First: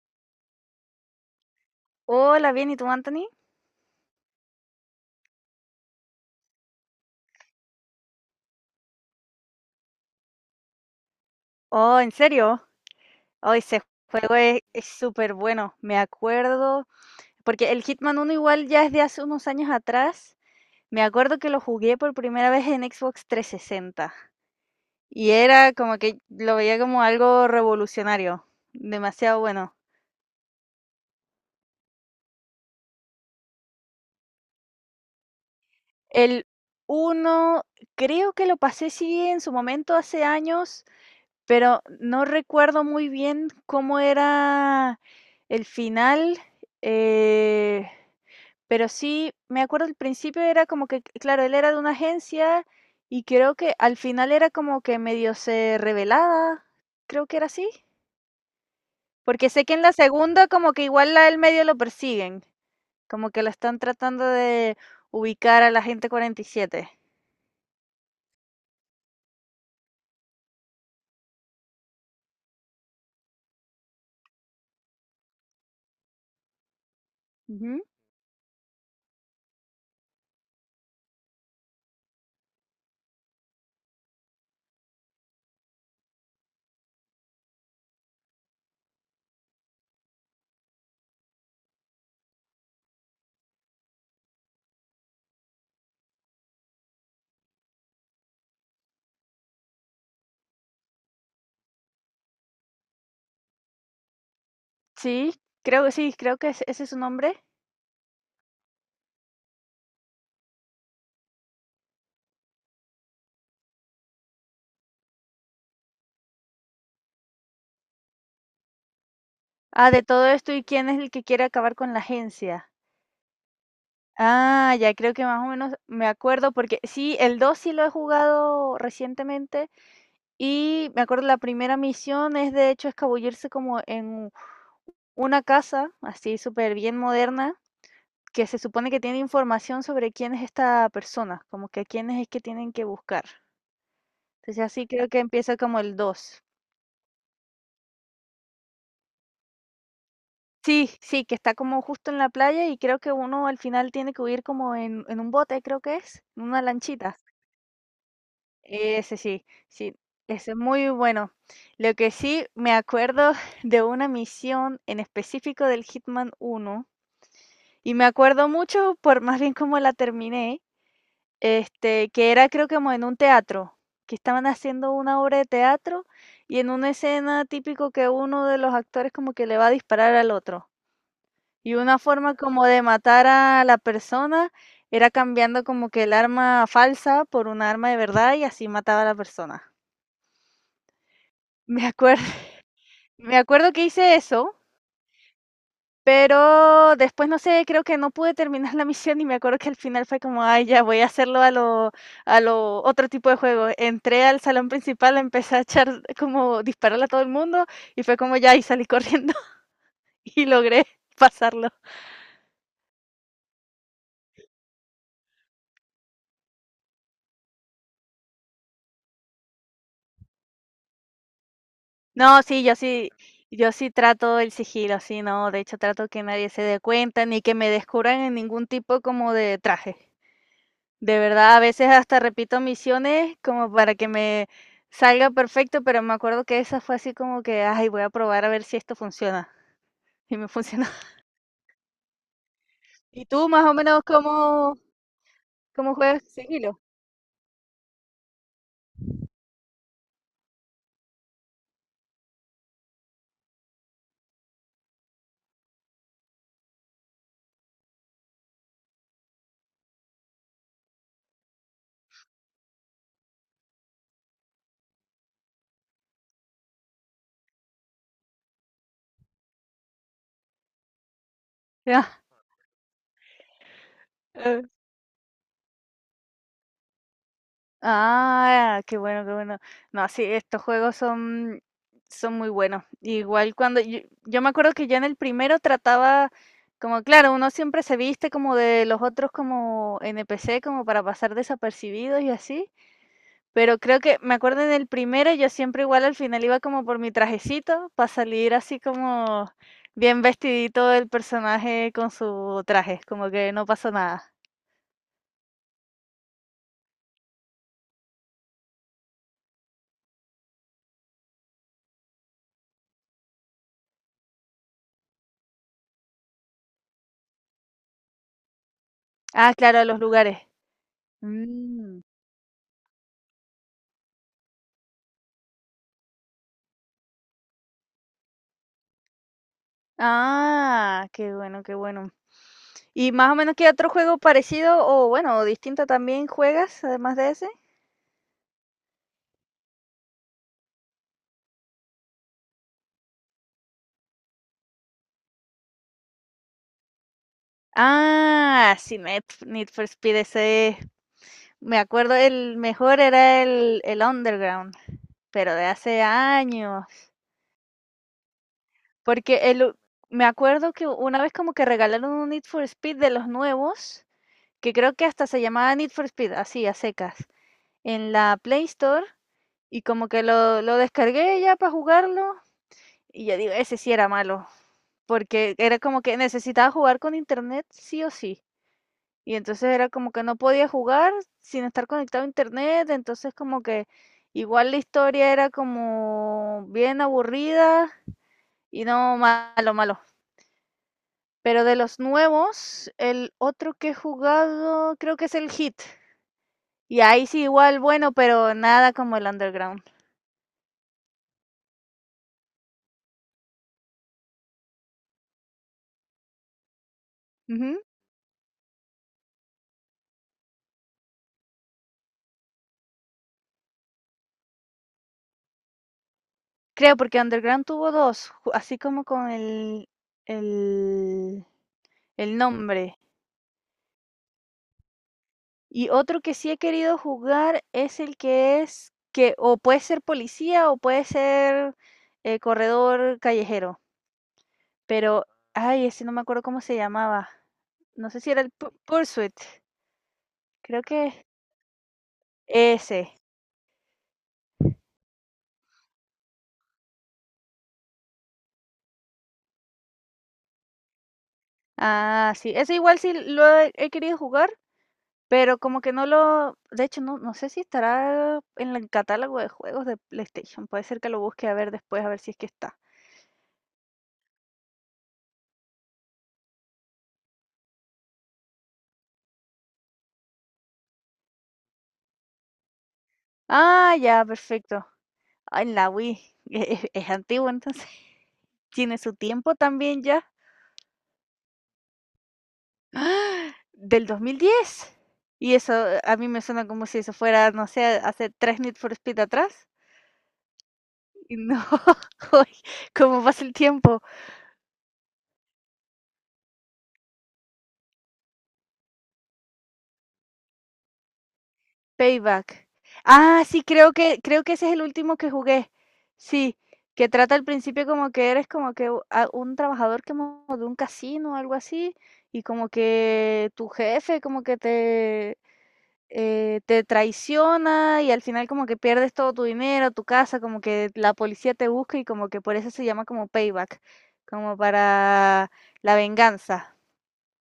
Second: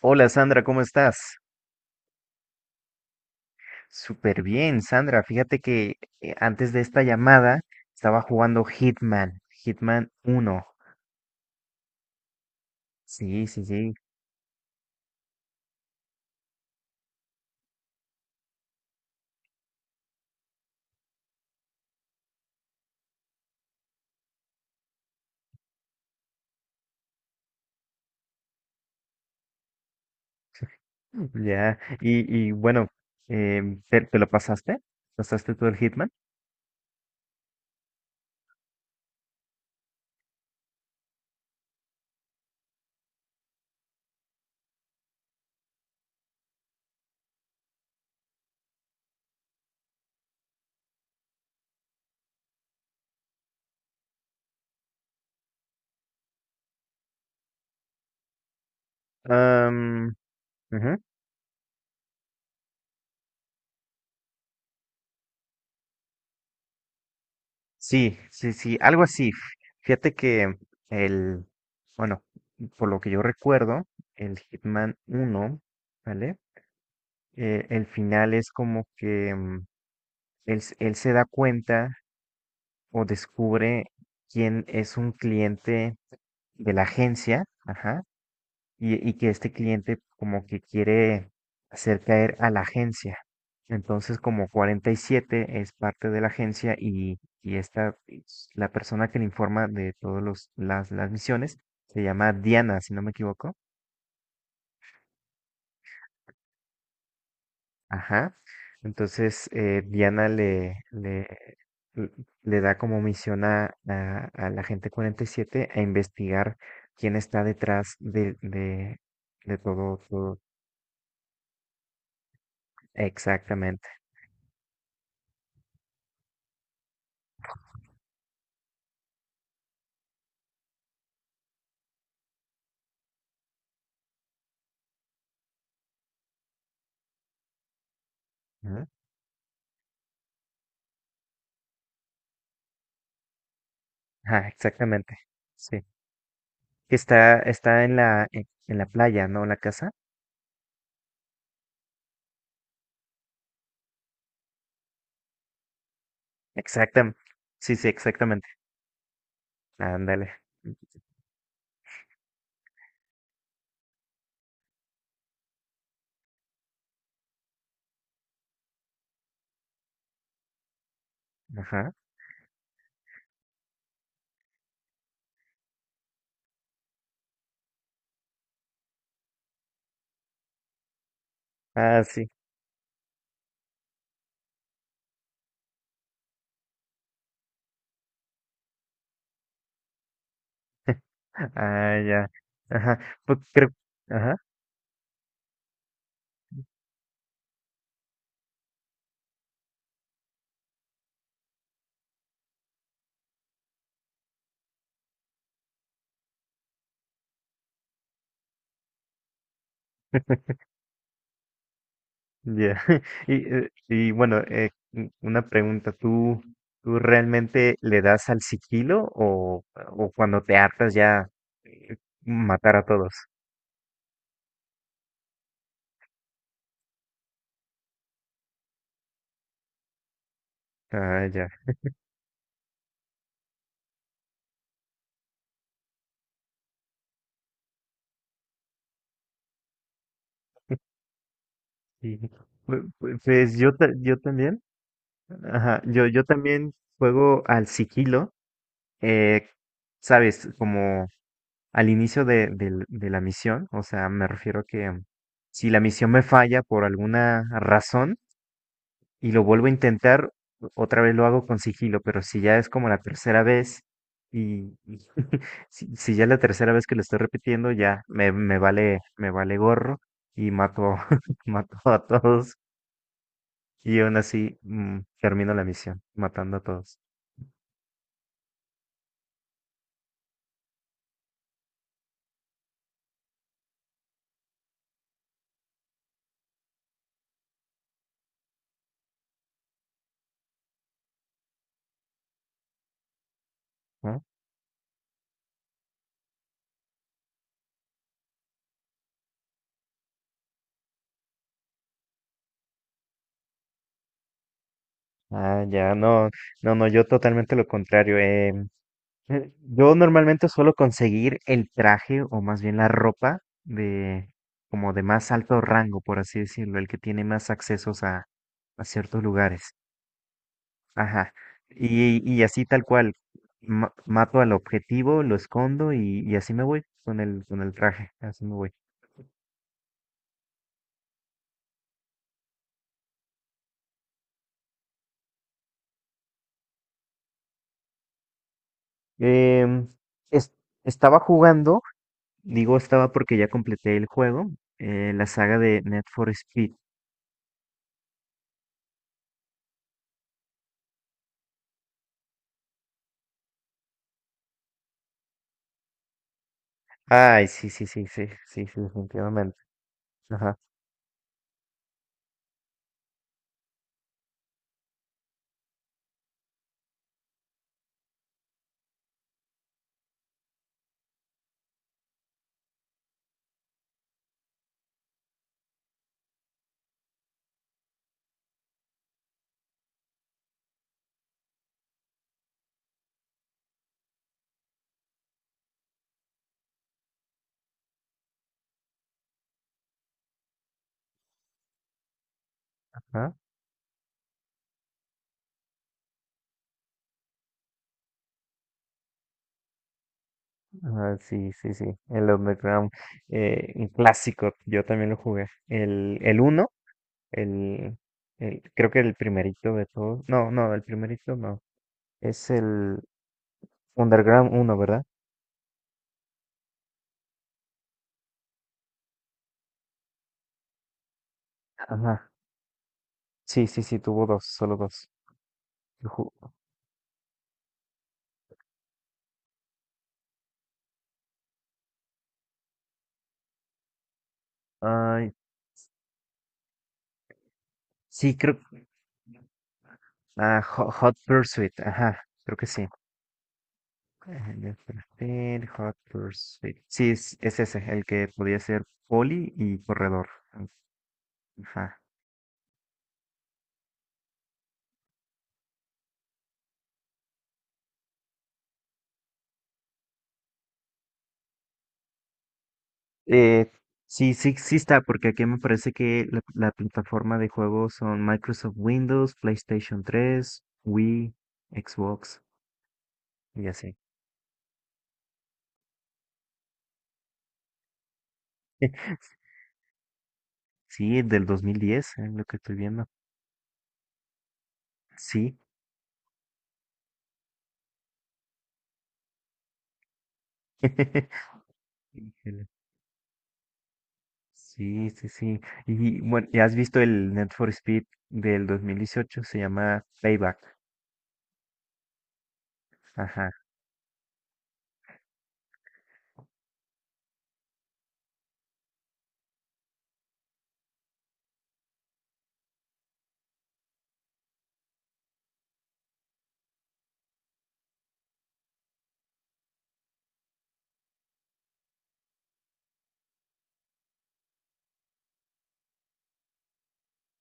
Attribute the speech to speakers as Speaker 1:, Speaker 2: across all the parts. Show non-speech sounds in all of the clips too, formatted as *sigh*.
Speaker 1: Hola, Sandra, ¿cómo estás?
Speaker 2: Hola, bien, ¿y tú, Anthony?
Speaker 1: Súper bien, Sandra. Fíjate que antes de esta llamada estaba jugando Hitman, Hitman uno.
Speaker 2: Oh, ¿en serio?
Speaker 1: Sí,
Speaker 2: Oh,
Speaker 1: sí,
Speaker 2: ese
Speaker 1: sí.
Speaker 2: juego es súper bueno. Me acuerdo, porque el Hitman uno igual ya es de hace unos años atrás. Me acuerdo que lo jugué por primera vez en Xbox 360. Y era como que lo veía como algo revolucionario. Demasiado bueno.
Speaker 1: Ya. Y bueno, eh, ¿te lo pasaste? ¿Pasaste tú el Hitman?
Speaker 2: El uno creo que lo pasé sí en su momento hace años, pero no recuerdo muy bien cómo era el final. Eh... Pero sí, me acuerdo al principio era como que, claro, él era de una agencia y creo que al final era como que medio se revelaba, creo que era así. Porque sé que en la
Speaker 1: Am,
Speaker 2: segunda como que
Speaker 1: ujú.
Speaker 2: igual a él medio lo persiguen, como que lo están tratando de ubicar a la gente 47.
Speaker 1: Sí, sí, sí, algo así. Fíjate que el, bueno, por lo que yo recuerdo, el Hitman uno, ¿vale?
Speaker 2: Ujú.
Speaker 1: El final es como que él se da cuenta o descubre quién es un cliente de la agencia, ajá, y que este cliente como que quiere hacer caer a la agencia. Entonces, como 47 es parte de la agencia y esta, es la persona que le informa de todas las misiones, se llama Diana, si no me equivoco.
Speaker 2: Sí, sí, creo que ese es su nombre.
Speaker 1: Ajá. Entonces, Diana l- le da como misión a la gente 47 a investigar quién está detrás de
Speaker 2: Ah,
Speaker 1: todo,
Speaker 2: de todo
Speaker 1: todo.
Speaker 2: esto, ¿y quién es el que quiere acabar con la agencia?
Speaker 1: Exactamente.
Speaker 2: Ah, ya creo que más o menos me acuerdo porque sí, el 2 sí lo he jugado recientemente. Y me acuerdo la primera misión es de hecho escabullirse como en una casa, así súper bien moderna, que se
Speaker 1: Ajá,
Speaker 2: supone que tiene información sobre quién es esta persona, como que a quiénes es que tienen que buscar.
Speaker 1: ajá,
Speaker 2: Entonces así creo
Speaker 1: exactamente.
Speaker 2: que empieza como
Speaker 1: Sí.
Speaker 2: el dos.
Speaker 1: Que está, está en en la playa, ¿no? La casa.
Speaker 2: Sí, sí, que está como justo en la playa y creo que uno al final tiene que huir como en un bote, creo que es, en una lanchita.
Speaker 1: Exactamente. Sí, sí, exactamente.
Speaker 2: Ese sí, sí,
Speaker 1: Ándale.
Speaker 2: ese es muy bueno. Lo que sí me acuerdo *laughs* de una misión en específico del Hitman uno. Y me acuerdo mucho por más bien como la terminé,
Speaker 1: Ajá.
Speaker 2: este, que era creo que como en un teatro, que estaban haciendo una obra de teatro y en una escena típico que uno de los actores como que le va a disparar al otro. Y una
Speaker 1: Ah, sí.
Speaker 2: forma como de matar a la persona era cambiando como que el arma falsa por una arma de verdad y así mataba a la persona. Me
Speaker 1: Ah,
Speaker 2: acuerdo,
Speaker 1: ya. Ajá.
Speaker 2: *laughs* me
Speaker 1: Pues creo.
Speaker 2: acuerdo que hice
Speaker 1: Ajá.
Speaker 2: eso. Pero después, no sé, creo que no pude terminar *laughs* la misión y me acuerdo que al final fue como, ay, ya voy a hacerlo a lo otro tipo de juego. Entré al salón principal, empecé a echar como dispararle a todo el mundo y fue como ya y salí corriendo *laughs*
Speaker 1: *laughs*
Speaker 2: y logré pasarlo.
Speaker 1: Ya. *laughs* Y, y bueno, una pregunta, ¿tú realmente le das al sigilo o cuando te hartas ya eh,
Speaker 2: No, sí,
Speaker 1: matar
Speaker 2: yo
Speaker 1: a
Speaker 2: sí,
Speaker 1: todos?
Speaker 2: yo sí trato el sigilo, sí, no, de hecho trato que nadie se dé cuenta ni que me descubran en ningún tipo como de traje. De
Speaker 1: Ah, ya.
Speaker 2: verdad, a veces hasta repito misiones como para que me salga perfecto, pero me acuerdo que esa fue así como que, ay, voy a probar a ver si esto funciona. Y me funcionó. *laughs*
Speaker 1: Sí.
Speaker 2: ¿Y tú
Speaker 1: Pues
Speaker 2: más
Speaker 1: yo,
Speaker 2: o menos
Speaker 1: yo también,
Speaker 2: cómo,
Speaker 1: ajá,
Speaker 2: cómo
Speaker 1: yo
Speaker 2: juegas
Speaker 1: también
Speaker 2: sigilo?
Speaker 1: juego al sigilo, eh, sabes, como al inicio de la misión, o sea, me refiero que si la misión me falla por alguna razón, y lo vuelvo a intentar, otra vez lo hago con sigilo, pero si ya es como la tercera vez y *laughs* si ya es la tercera vez que lo estoy repitiendo, ya me vale gorro y mato, *laughs* mato a
Speaker 2: Ya.
Speaker 1: todos y aún así
Speaker 2: Eh.
Speaker 1: termino la misión matando a todos,
Speaker 2: Ah, qué bueno, qué bueno. No, sí, estos juegos son, son muy buenos. Igual cuando yo me acuerdo que yo en el primero trataba, como claro, uno siempre se viste como de los otros como NPC, como para pasar desapercibidos y así. Pero creo que
Speaker 1: ¿no?
Speaker 2: me acuerdo en el primero, yo siempre igual al final iba como por mi trajecito para salir así como bien vestidito el personaje con su traje, como que no pasó nada.
Speaker 1: Ah, ya, no, no, no, yo totalmente lo contrario. Yo normalmente suelo conseguir el traje o más bien la ropa de como de más alto rango, por así decirlo, el que tiene más accesos a ciertos
Speaker 2: Ah,
Speaker 1: lugares.
Speaker 2: claro, a los lugares.
Speaker 1: Ajá.
Speaker 2: Mm.
Speaker 1: Y así tal cual, mato al objetivo, lo escondo y así me voy con el traje, así me voy.
Speaker 2: Ah, qué bueno, qué bueno. ¿Y más o menos qué otro juego parecido o bueno, o distinto también juegas además de ese?
Speaker 1: Em, es- Estaba jugando, digo estaba porque ya completé el juego, la saga de Net for Speed.
Speaker 2: Ah, sí, Need for Speed ese. Me acuerdo el mejor era el Underground, pero de hace años.
Speaker 1: Ay, sí, sí, sí, sí, sí, sí,
Speaker 2: Porque
Speaker 1: definitivamente.
Speaker 2: el u me
Speaker 1: Ajá.
Speaker 2: acuerdo que una vez como que regalaron un Need for Speed de los nuevos, que creo que hasta se llamaba Need for Speed, así, a secas, en la Play Store, y como que lo descargué ya para jugarlo, y yo digo: "Ese sí era malo", porque era como que necesitaba jugar con Internet sí o sí. Y entonces era como que no podía jugar sin estar conectado a Internet, entonces como que igual la historia era como bien aburrida y no, malo, malo. Pero de los nuevos, el
Speaker 1: Ajá.
Speaker 2: otro que he jugado creo que es el Hit. Y ahí sí igual bueno, pero nada como el Underground.
Speaker 1: Ah, sí, sí, sí. El Underground, un clásico. Yo también lo jugué. El uno,
Speaker 2: Ujú.
Speaker 1: el, creo que el primerito de todos. No, no, el primerito no. Es el Underground uno, ¿verdad?
Speaker 2: Creo, porque Underground tuvo dos, así como con el,
Speaker 1: Ajá.
Speaker 2: el nombre.
Speaker 1: Sí, sí, sí, tuvo dos, solo dos.
Speaker 2: Y
Speaker 1: Yo
Speaker 2: otro que sí
Speaker 1: ju-
Speaker 2: he querido jugar es el que es que o puede ser policía o puede ser corredor callejero. Pero,
Speaker 1: Ay,
Speaker 2: ay, ese no me acuerdo cómo se llamaba. No sé si
Speaker 1: sí,
Speaker 2: era el
Speaker 1: creo.
Speaker 2: Pursuit.
Speaker 1: Ah,
Speaker 2: Creo
Speaker 1: Hot
Speaker 2: que
Speaker 1: Pursuit, ajá, creo que sí.
Speaker 2: ese.
Speaker 1: Ajá, ya espérate, Hot Pursuit. Sí, es ese, el que podía ser poli y corredor. Ajá.
Speaker 2: Ah, sí, ese igual sí lo he he querido jugar, pero como que no lo de hecho, no sé si estará en el catálogo de juegos de PlayStation, puede ser que lo busque a ver después, a ver si es que está.
Speaker 1: Eh, sí, sí, sí está, porque aquí me parece que la plataforma de juegos son Microsoft Windows, PlayStation 3, Wii, Xbox y así.
Speaker 2: Ah, ya, perfecto. Ah, en la Wii, *laughs* e es antiguo, entonces. *laughs* Tiene su
Speaker 1: *laughs*
Speaker 2: tiempo también ya,
Speaker 1: Sí, del 2010, es lo que estoy viendo.
Speaker 2: del 2010. Y
Speaker 1: Sí.
Speaker 2: eso a mí me suena como si eso fuera, no sé, hace 3 Need for Speed atrás. Y no,
Speaker 1: *laughs*
Speaker 2: *laughs* uy,
Speaker 1: Híjole.
Speaker 2: cómo pasa el tiempo.
Speaker 1: Sí, sí, sí. Y bueno, ¿ya has visto el Need for Speed del 2018? Se llama Payback.
Speaker 2: Payback. Ah,
Speaker 1: Ajá.
Speaker 2: sí, creo que ese es el último que jugué. Sí, que trata al principio como que eres como que u- a- un trabajador que mo- de un casino o algo así, y como que tu jefe como que te te traiciona y al final como que pierdes todo tu dinero, tu casa, como que la policía te busca y como que por eso se llama como payback, como para la venganza.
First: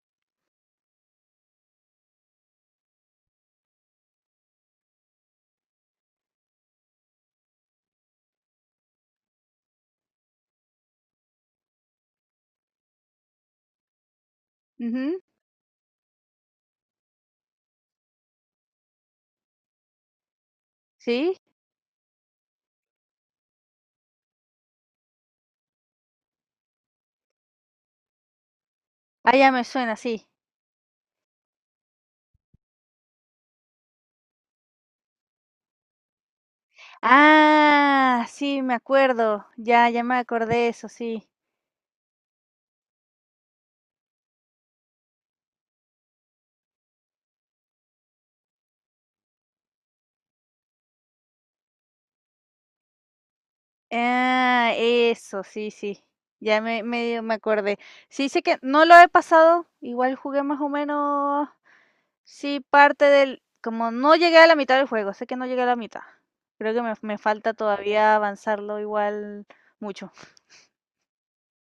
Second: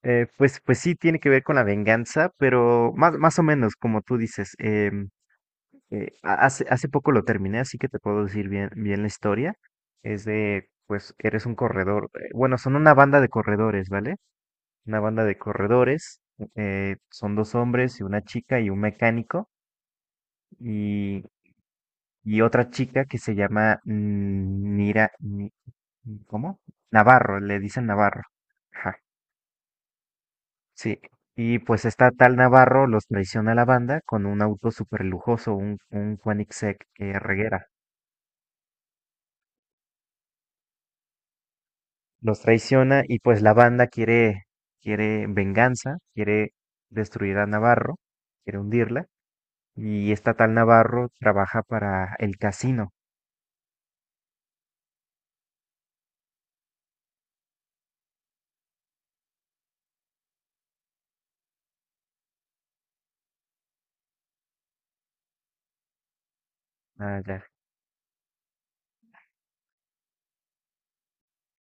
Speaker 1: Pues, pues sí, tiene que ver con la venganza, pero más, más o menos, como tú dices. Hace hace poco lo terminé, así que te puedo decir bien, bien la historia. Es de, pues, eres un corredor. Bueno, son una banda de corredores, ¿vale? Una
Speaker 2: Ujú.
Speaker 1: banda de corredores. Son dos hombres y una chica y un mecánico y,
Speaker 2: Sí,
Speaker 1: y otra chica que se llama Nira, Ni- ¿cómo? Navarro, le dicen Navarro. Ajá,
Speaker 2: ah, ya me suena, sí.
Speaker 1: sí. Y pues esta tal Navarro los traiciona a la banda con un auto súper lujoso, un Koenigsegg Reguera.
Speaker 2: Ah, sí, me acuerdo. Ya, ya me acordé eso, sí.
Speaker 1: Los traiciona y pues la banda quiere, quiere venganza, quiere destruir a Navarro, quiere hundirla. Y esta tal Navarro trabaja para el casino.
Speaker 2: Ah, eso, sí, sí. Ya me medio me acordé. Sí, sé que no lo he pasado. Igual jugué más o menos. Sí, parte del. Como no llegué a la mitad del juego. Sé que no llegué a la mitad. Creo que me
Speaker 1: Ah, ya,
Speaker 2: falta todavía avanzarlo igual mucho.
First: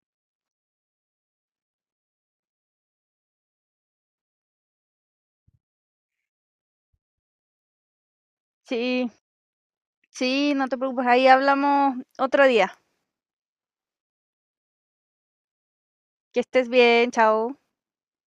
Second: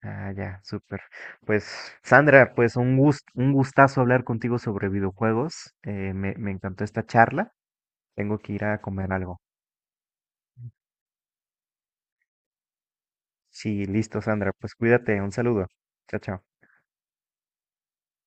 Speaker 1: ah, ya, súper. Pues Sandra, pues un un gustazo hablar contigo sobre videojuegos. Me encantó esta charla. Tengo que ir a
Speaker 2: Sí,
Speaker 1: comer algo.
Speaker 2: sí, no te preocupes. Ahí hablamos otro día.
Speaker 1: Sí, listo, Sandra. Pues cuídate. Un saludo. Chao,
Speaker 2: Que
Speaker 1: chao.
Speaker 2: estés bien, chao.